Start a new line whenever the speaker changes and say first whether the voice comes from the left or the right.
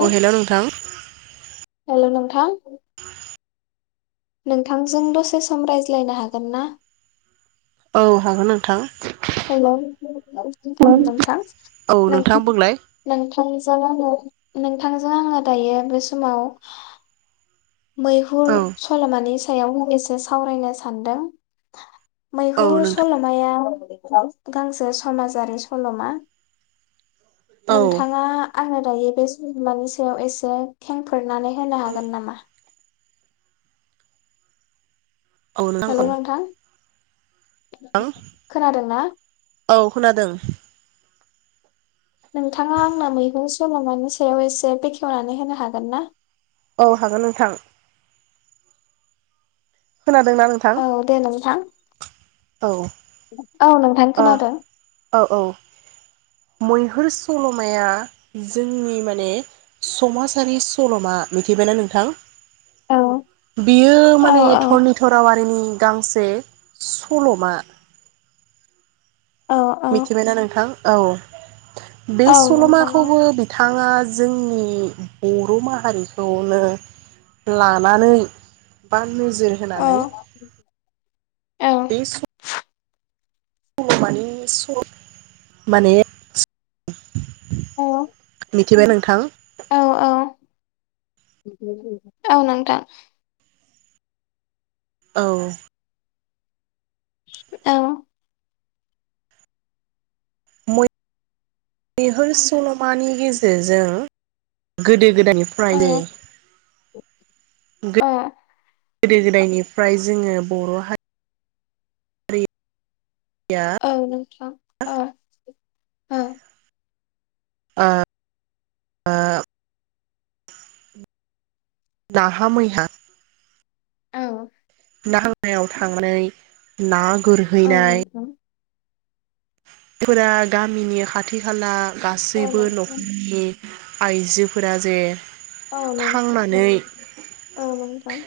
right: औ हेलौ नोंथां।
left: हेलौ नोंथां। नोंथांजों दसे सम रायज्लायनो हागोन ना?
right: औ हागोन नोंथां।
left: [unintelligible] [unintelligible]
right: औ नोंथां बुंलाय
left: नोंथांजों आङो दायो बे समाव मैहुर
right: औ
left: सल'मानि सायाव एसे सावरायनो सानदों।
right: औ
left: मैहुर
right: नोंथां
left: सल'माया [unintelligible] गांसे समाजारि सल'मा।
right: औ
left: नोंथाङा आङो दायो बे सल'मानि सायाव एसे खेंफोरनानै होनो हागोन नामा?
right: औ औ
left: हेलौ नोंथां।
right: थां
left: खोनादों ना?
right: औ खोनादों।
left: नोंथाङा आंनो मैगं सल'मानि सायाव एसे बेखेवनानै होनो हागोन ना?
right: औ हागोन नोंथां। खोनादोंना नोंथां
left: औ दे नोंथां
right: औ
left: औ नोंथां
right: ओ
left: खोनादों
right: औ औ। मैहुर सल'माया जोंनि माने समाजारि सल'मा मिथिबायना नोंथां।
left: औ
right: बेयो
left: औ
right: माने
left: औ
right: धरनिधर वारिनि गांसे सल'मा।
left: औ औ
right: मिथिबायना नोंथां? औ। बे
left: औ
right: सल'
left: नोंथां औ
right: माखौबो बिथां बिथाङा जोंनि बर' माहारिखौनो लानानै बा नोजोर
left: औ
right: होनानै
left: औ
right: [unintelligible] माने [unintelligible] माने
left: औ।
right: मिथिबाय नोंथां?
left: औ औ औ नोंथां।
right: औ।
left: औ।
right: मैहुर सल'मानि गेजेरजों गोदो गोदोनिफ्रायनो
left: अ।
right: गोदो गोदायनिफ्राय जोङो बर' हारि
left: औ नोंथां औ। ओ।
right: [unintelligible] नाहा मैहा
left: औ।
right: [unintelligible] थांनानै ना
left: औ नोंथां।
right: जायफोरा गामिनि खाथि खाला
left: औ
right: गासैबो
left: नोंथां
right: न'खरनि आइजोफोरा जे
left: औ नोंथां
right: थांनानै
left: [unintelligible] औ नोंथां।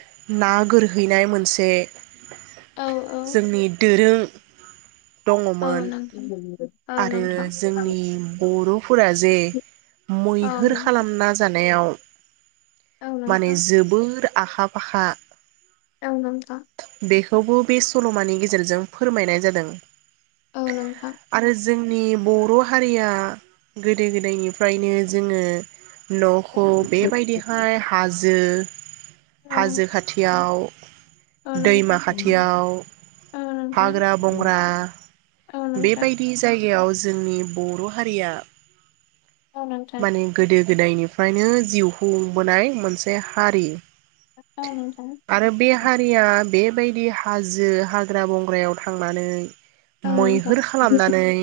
right: हैनाय मोनसे
left: औ
right: जोंनि दोरों [inaudible] दङमोन।
left: [inaudible]
right: आरो
left: नोंथां औ नोंथां
right: जोंनि बर' फुरा जे
left: औ
right: मैहोर खालामना जानायाव
left: औ
right: माने
left: नोंथां
right: जोबोर आखा फाखा।
left: औ नोंथां।
right: खौबो बे सल'मानि गेजेरजों फोरमायनाय जादों।
left: औ नोंथां।
right: आरो जोंनि बर' हारिया गोदो गोदायनिफ्रायनो जोङो नख' बेबायदिहाय हाज जो
left: औ नोंथां
right: हाजो खाथियाव
left: औ नोंथां
right: दैमा खाथियाव हाग्रा बंग्रा
left: औ
right: बे
left: नोंथां
right: जायगायाव जोंनि बर' हारिया
left: औ नोंथां औ नोंथां
right: माने गोदो गोदायनिफ्रायनो जिउ हुंबोनाय मोनसे हारि।
left: औ नोंथां
right: आरो बे हारिया बे बेबायदि हाजो हाग्रा बंग्रायाव थांनानै
left: औ नोंथां
right: मैहुर खालामनानै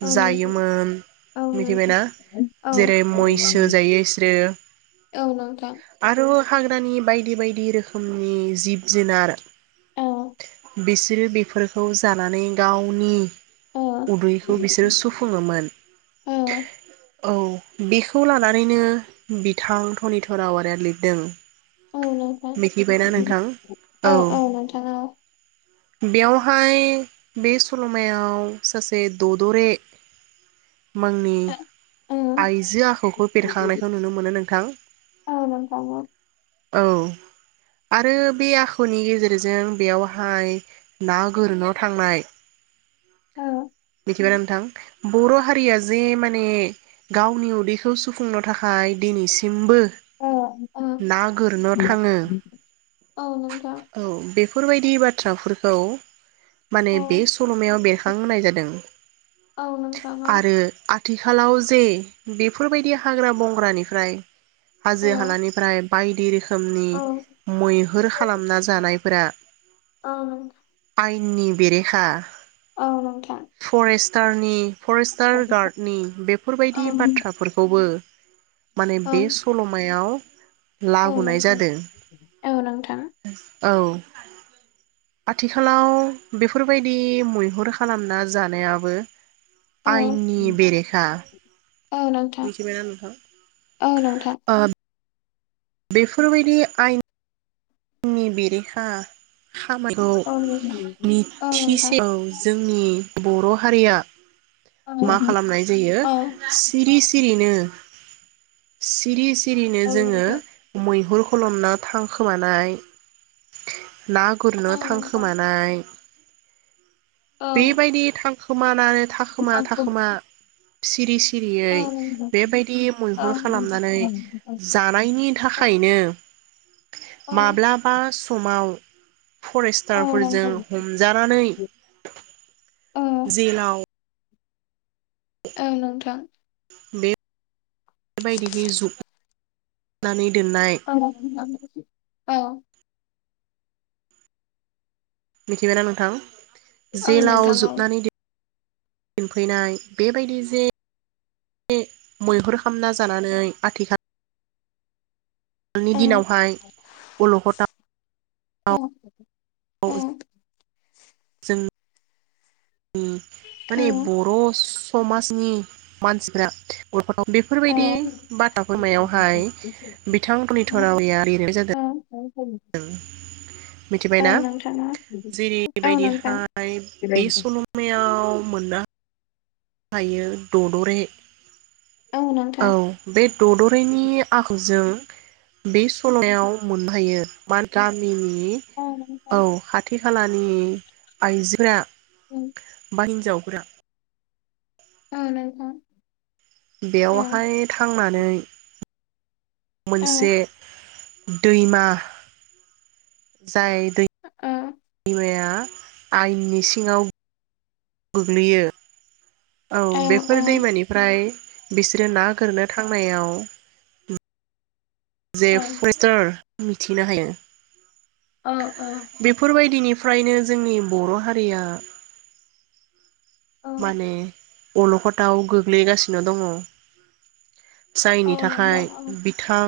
left: औ नोंथां
right: जायोमोन
left: औ नोंथां
right: मिथिबायना
left: औ
right: जेरै मैसो जायो इसोरो
left: औ नोंथां
right: आरो हाग्रानि बायदि-बायदि रोखोमनि जिब जुनार
left: औ
right: बिसोरो बेफोरखौ जानानै गावनि
left: औ
right: उदैखौ बिसोरो सुफुङोमोन।
left: औ
right: औ बेखौ लानानैनो बिथां धनिधर आवारिया लिरदों।
left: औ नोंथां
right: मिथिबायना नोंथां औ। बेयावहाय बे सल'मायाव सासे ददरे मोंनि
left: औ
right: आइजो आखुखौ बेरखांनायखौ नुनो मोनो नोंथां
left: औ नोंथां औ
right: औ आरो बे आखुनि गेजेरजों बेयावहाय ना गोरोनाव थांनाय
left: औ
right: मिथिगौना नोंथां बर' हारिया जे माने गावनि उदैखौ सुफुंनो थाखाय दिनैसिमबो
left: औ औ
right: ना गोरनो थाङो औ। बेफोरबायदि बाथ्राफोरखौ माने
left: औ
right: बे सल'मायाव बेरखां होनाय जादों
left: औ नोंथां औ नोंथां औ नोंथां औ नोंथां
right: आरो आथिखालाव जे बेफोरबायदि हाग्रा बंग्रानिफ्राय
left: औ
right: हाजो हालानिफ्राय बाय दि रोखो मनि
left: औ
right: मैहुर
left: नोंथां
right: खालामना जानायफोरा आइ नि बेरेखा
left: औ नोंथां।
right: टारनि फरेस्टार गार्डनि बेफोरबायदि बाथ्राफोरखौबो माने बे सल'मायाव लाबोनाय जादों।
left: नोंथां
right: औ आथिखालाव बेफोरबायदि मैहुर खालामना जानायाबो
left: औ
right: आयेननि बेरेखा
left: औ नोंथां
right: मिथिबायना नोंथां
left: औ नोंथां।
right: बेफोरबायदि आयेन नि बेरेखा खामानिखौ
left: औ नोंथां औ नोंथां
right: मिथिसेआव जोंनि बर' हारिया
left: औ
right: मा खालामनाय जायो सिरि सिरि नो सिरि सिरिनो
left: औ
right: जोङो
left: नोंथां
right: मैहुर खुलुमना थांखोमानाय [inaudible] ना
left: औ
right: गुरनो
left: नोंथां
right: थांखोमानाय
left: औ
right: बेबायदि थां खोमा मानो थाखोमा थाखोमा सिरि सि सिरियै
left: औ नोंथां औ
right: बेबायदि मैहुर खालामनानै जानायनि थाखायनो
left: औ
right: माब्लाबा समाव
left: औ
right: फरेस्टारफोरजों
left: नोंथां
right: हमजानानै,
left: औ
right: जेलाव
left: औ नोंथां
right: बे बायदिहै ज' ज'नानै
left: औ, औ
right: मिथिबायना नोंथां?
left: औ
right: जेलाव
left: नोंथां औ नोंथां औ नोंथां औ नोंथां औ नोंथां
right: जोबनानै दो दोनफैनाय बेबायदि जे मैहुर खालामना जानानै आथिखाल आथिखालनि दिनावहाय अलखदाव, जों माने बर' समाजनि मानसिफ्रा [unintelligible] बेफोरबायदि बाथ्राफोरमायावहाय बिथां मोननि [unintelligible] जादो दोन मिथिबायना जेरैबायदिहाय बे सल'मायाव मोननो थायो ददरे
left: औ
right: औ
left: नोंथां
right: बे दड'रेनि नि आखुजों बे सल'लमायाव मोननो हायो मा दामिनि नि औ खाथि खालानि जोंनि आइजोफोरा
left: उम
right: हौवा हिनजावफोरा
left: औ नोंथां
right: बेयावहाय थांनानै मोनसे
left: औ
right: दैमा, जाय दै
left: औ
right: दैमाया आइनि सिङाव गोग्लैयो औ
left: ओं
right: बेफोर
left: ओं
right: दैमानिफ्राय बिसोरो ना गोरनो थांनायाव, जे
left: औ
right: प्रेसार, मिथिनो हायो,
left: ओ ओ
right: बेफोरबायदिनि फ्रायनो जोंनि बर' हारिया
left: औ
right: माने अलख'दाव गोग्लैगासिनो दङ।
left: औ
right: जायनि
left: नोंथां
right: थाखाय
left: औ
right: बिथां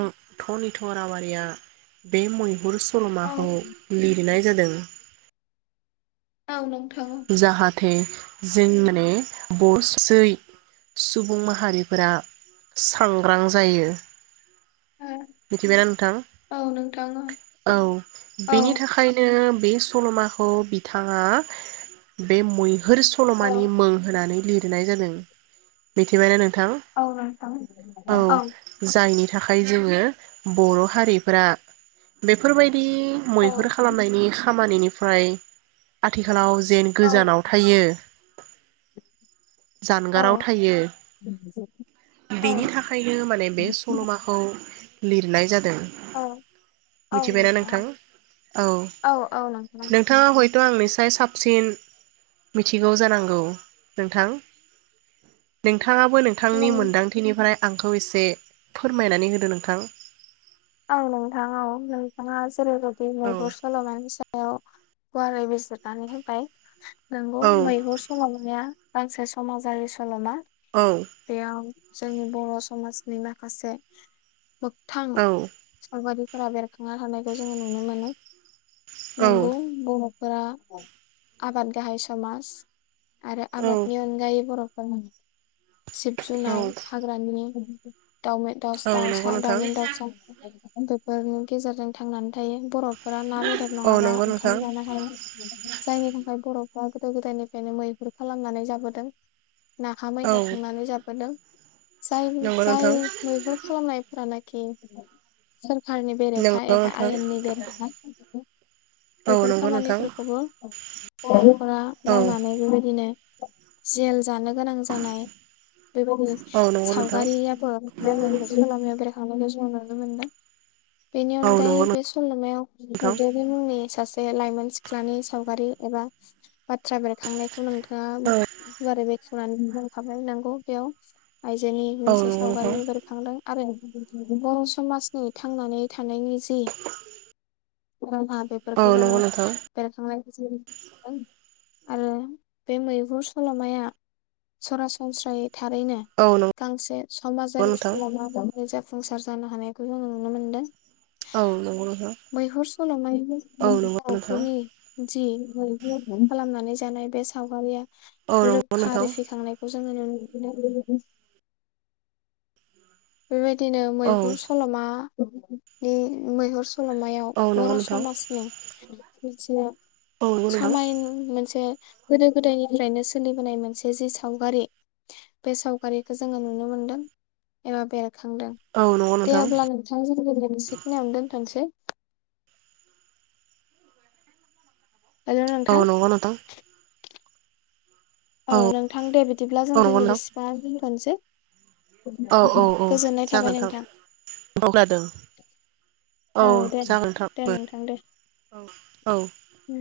right: धरनिधर वारिया बे मैहुर
left: औ
right: सल'माखौ लिरनाय जादों।
left: औ नों
right: जाहा थे जों माने [inaudible] सुबुं माहारिफोरा सांग्रां जायो।
left: औ
right: मिथिबायना नोंथां?
left: औ नोंथां
right: औ
left: औ
right: बेनि थाखायनो बे सल'माखौ बिथाङा बे मै हुर
left: औ
right: सल'मानि मो होनानै लि दनाय जादों मिथिबायना नों थां
left: औ नोंथां औ
right: औ जायनि थाखाय जोङो बर' हारिफोरा बेफोरबाय दि
left: औ
right: मैहुर खालामनायनि खामानिनि फ्राय आथिखालाव जे
left: औ
right: गोजानाव थायो
left: औ
right: जानगाराव थायो
left: औ
right: बेनि थाखायनो माने बे सल'माखौ लिरनाय जा दों मिथिबायना नोंथां? औ
left: औ औ नोंथां
right: नोंथाङा हय थ' आंनिस्राय साबसिन मिथिगौ जानांगौ नोंथां नों थाङाबो नोंथांनि
left: नों
right: मोनदांथिनिफ्राय आंखौ एसे फोरमायनानै होदो नोंथां।
left: औ नोंथां औ नोंथाङा
right: औ
left: [unintelligible] सल'मानि सायाव। गुवारै बिजिरनानै होबाय। नोंगौ
right: औ
left: मैहुर सल'माया गांसे समाजारि सल'मा।
right: औ
left: [unintelligible] जोंनि बर' समाजनि माखासे मोगथां
right: औ औ
left: बेफोरबादिफोरा बेरखांनो हानायखौ जोङो नुनो मोनो। नोंगौ
right: औ
left: बु [unintelligible] फोरा आबाद गाहाय समाज। आरो आबादनि
right: औ
left: अनगायै बर ओं। जिब जुनार हाग्रानि दावमि दावसा
right: औ
left: दावस
right: नंगौ
left: दाव स
right: नोंथां
left: दावमिन दाव बेफोरनि गेजेरजों थांनानै थायो बर फोरा ना बेदर
right: औ
left: नङाबा
right: नंगौ
left: ओंखाम
right: नोंथां
left: जानो हाया जायनि थाखाय बर बा गोदो गोदायनिफ्रायनो मैहुर खालामनानै जाबोदों। नाहा
right: औ
left: मैहा थांनानै जाबोदों। जाय
right: नंगौ
left: जाय
right: नोंथां
left: मैहुर खालामनायफोरालाय खि सोर सरखारनि
right: नंगौ
left: बेरेखा एबा
right: नोंथां
left: आयेननि बेरेखा।
right: औ
left: बेफोर
right: नंगौ नोंथां
left: खामानिफोरखौबो बरफोरा
right: औ
left: मावनानै बेबायदिनो जेल जानो गोनां जानाय बेबायदि
right: औ नंगौ नोंथां
left: सावगारियाबो [unintelligible] [unintelligible] जों नुनो मोनदों। बेनि
right: औ
left: अनगायै
right: नंगौ
left: बे सलमायाव
right: नोंथां
left: ददेरे मुंनि सासे बे लाइमोन सिख्लानि सावगारि एबा बाथ्रा बेरखांनायखौ नोंथांङा
right: औ
left: गुवारै बे [unintelligible] बेयाव। आइजोनि
right: औ
left: मोनसे
right: नंगौ नोंथां
left: सावगारिबो बेरखांदों आरो [unintelligible] बर समाजनि थांनानै थ थानायनि जि [unintelligible]
right: औ
left: -बेफोरखौ जोंङो
right: नंगौ नोंथां
left: बेरखां आरो बे मैहुर सलमाया सरासनस्रायै थारैनो
right: औ नंगौ
left: गांसे समाजारि
right: नोंथां
left: सलमा [unintelligible] फुंसार जानो हानायखौ जोंङो नुनो मोन्दों
right: औ नंगौ नोंथां
left: मैहुर सलमाय
right: औ नंगौ नोंथां
left: [unintelligible] खालामनानै बे सावगारिया
right: औ नंगौ
left: रोखा
right: नोंथां
left: रोसिखांनायखौ जोंङो नु [unintelligible] बेबायदिनो
right: औ
left: मैहुर सलमा [unintelligible] सलमायाव
right: औ नंगौ
left: बर'
right: नोंथां
left: समाजनि मिथिनायाव
right: औ नंगौ नोंथां
left: समाय मोनसे गोदो-गोदायनिफ्रायनो सोलिबोनाय मोनसे जि सावगारि बे सावगारिखौ जोङो नुनो मोनदों। एबा बे खांदों
right: औ नंगौ नोंथां औ नंगौ नोंथां औ
left: दे अब्ला नोंथांजों मोनसे खिनिाव दोनथनोसै। हेलौ
right: औ
left: नोंथां
right: नंगौ नोंथां
left: औ नोंथां दे बिदिब्ला जों दिनै बेसिबाव
right: औ औ
left: [unintelligible]
right: औ
left: गोजोननाय थाबाय
right: जागोन
left: नोंथां
right: औ खोनादों
left: औ दे दे नोंथां दे
right: औ औ
left: उ